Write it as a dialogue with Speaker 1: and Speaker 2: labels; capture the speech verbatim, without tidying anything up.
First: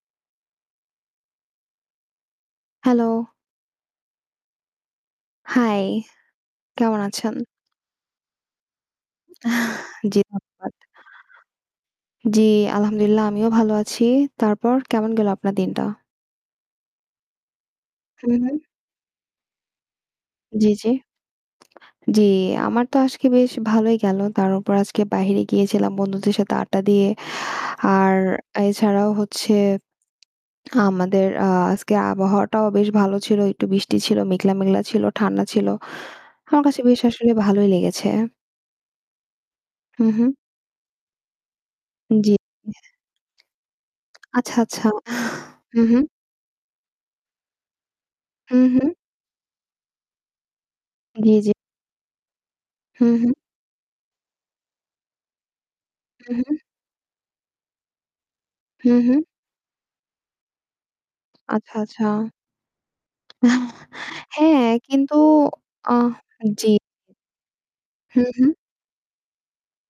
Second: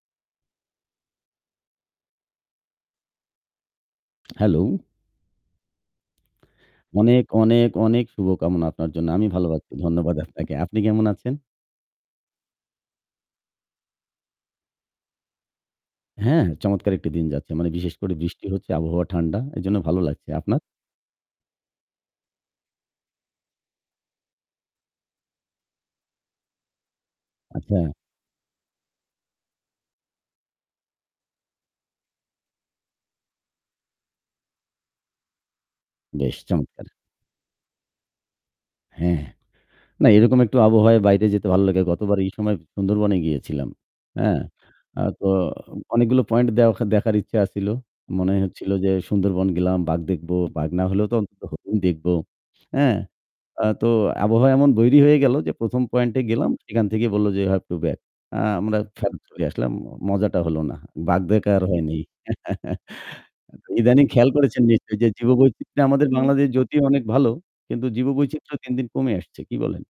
Speaker 1: Hello.
Speaker 2: Hello.
Speaker 1: High, কেমন
Speaker 2: অনেক,
Speaker 1: আছেন?
Speaker 2: অনেক, অনেক শুভকামনা আপনার জন্য। আমি ভালো আছি। ধন্যবাদ
Speaker 1: জ্বি,
Speaker 2: আপনাকে।
Speaker 1: ধন্যবাদ।
Speaker 2: আপনি কেমন আছেন?
Speaker 1: জ্বি, আলহামদুলিল্লাহ আমিও ভালো আছি। তারপর কেমন গেল আপনার দিনটা?
Speaker 2: হ্যাঁ, চমৎকার! একটি দিন যাচ্ছে। মানে বিশেষ করে
Speaker 1: হুম,
Speaker 2: বৃষ্টি
Speaker 1: হুম।
Speaker 2: হচ্ছে, আবহাওয়া ঠান্ডা। এজন্য ভালো লাগছে। আপনার?
Speaker 1: জ্বি, জ্বি। জ্বি, আমার তো আসকে বেশ ভালোই গেল। তার ওপর আজকে বাহিরে গিয়েছিলাম বন্ধুদের সাথে আড্ডা দিয়ে।
Speaker 2: আচ্ছা।
Speaker 1: আর এছাড়াও হচ্ছে আমাদের আ আজকে আবহাওয়াটাও বেশ ভালো ছিল, একটু বৃষ্টি ছিল। মেঘলা, মেঘলা ছিল, ঠান্ডা ছিল।
Speaker 2: বেশ
Speaker 1: আমার কাছে
Speaker 2: চমৎকার!
Speaker 1: বেশ আসলে ভালোই লেগেছে।
Speaker 2: হ্যাঁ।
Speaker 1: হু,
Speaker 2: না
Speaker 1: হু।
Speaker 2: এরকম একটু আবহাওয়ায় বাইরে যেতে ভালো লাগে। গতবার এই
Speaker 1: জ্বী।
Speaker 2: সময় সুন্দরবনে গিয়েছিলাম, হ্যাঁ?
Speaker 1: আচ্ছা, আচ্ছা।
Speaker 2: আ তো
Speaker 1: হু, হু।
Speaker 2: অনেকগুলো পয়েন্ট দেও দেখার ইচ্ছা আছিল। মনেই
Speaker 1: হু,
Speaker 2: হচ্ছিল যে
Speaker 1: হু।
Speaker 2: সুন্দরবন গেলাম বাঘ দেখবো, বাঘ না হলেও তো
Speaker 1: জি,
Speaker 2: অন্তত
Speaker 1: জি।
Speaker 2: হরিণ দেখব, হ্যাঁ?
Speaker 1: হু, হু।
Speaker 2: আ তো আবহাওয়া এমন বৈরী হয়ে গেল যে প্রথম পয়েন্টে
Speaker 1: হু,
Speaker 2: গেলাম।
Speaker 1: হু।
Speaker 2: সেখান থেকে বললো যে you have to back। আ আমরা
Speaker 1: হু,
Speaker 2: ফেরত
Speaker 1: হু।
Speaker 2: চলে আসলাম। অম মজাটা হল না। বাঘ দেখা আর
Speaker 1: আচ্ছা,
Speaker 2: হয়নি
Speaker 1: আচ্ছা। আহ
Speaker 2: ইদানীং খেয়াল করেছেন
Speaker 1: হ্যাঁ,
Speaker 2: নিশ্চয়ই যে
Speaker 1: কিন্তু
Speaker 2: জীব বৈচিত্রে
Speaker 1: আ
Speaker 2: আমাদের বাংলাদেশের
Speaker 1: জ্বি।
Speaker 2: জ্যোতি অনেক ভালো। কিন্তু জীব
Speaker 1: হুম, হুম।
Speaker 2: বৈচিত্র্য দিন, দিন কমে আসছে। কি বলেন?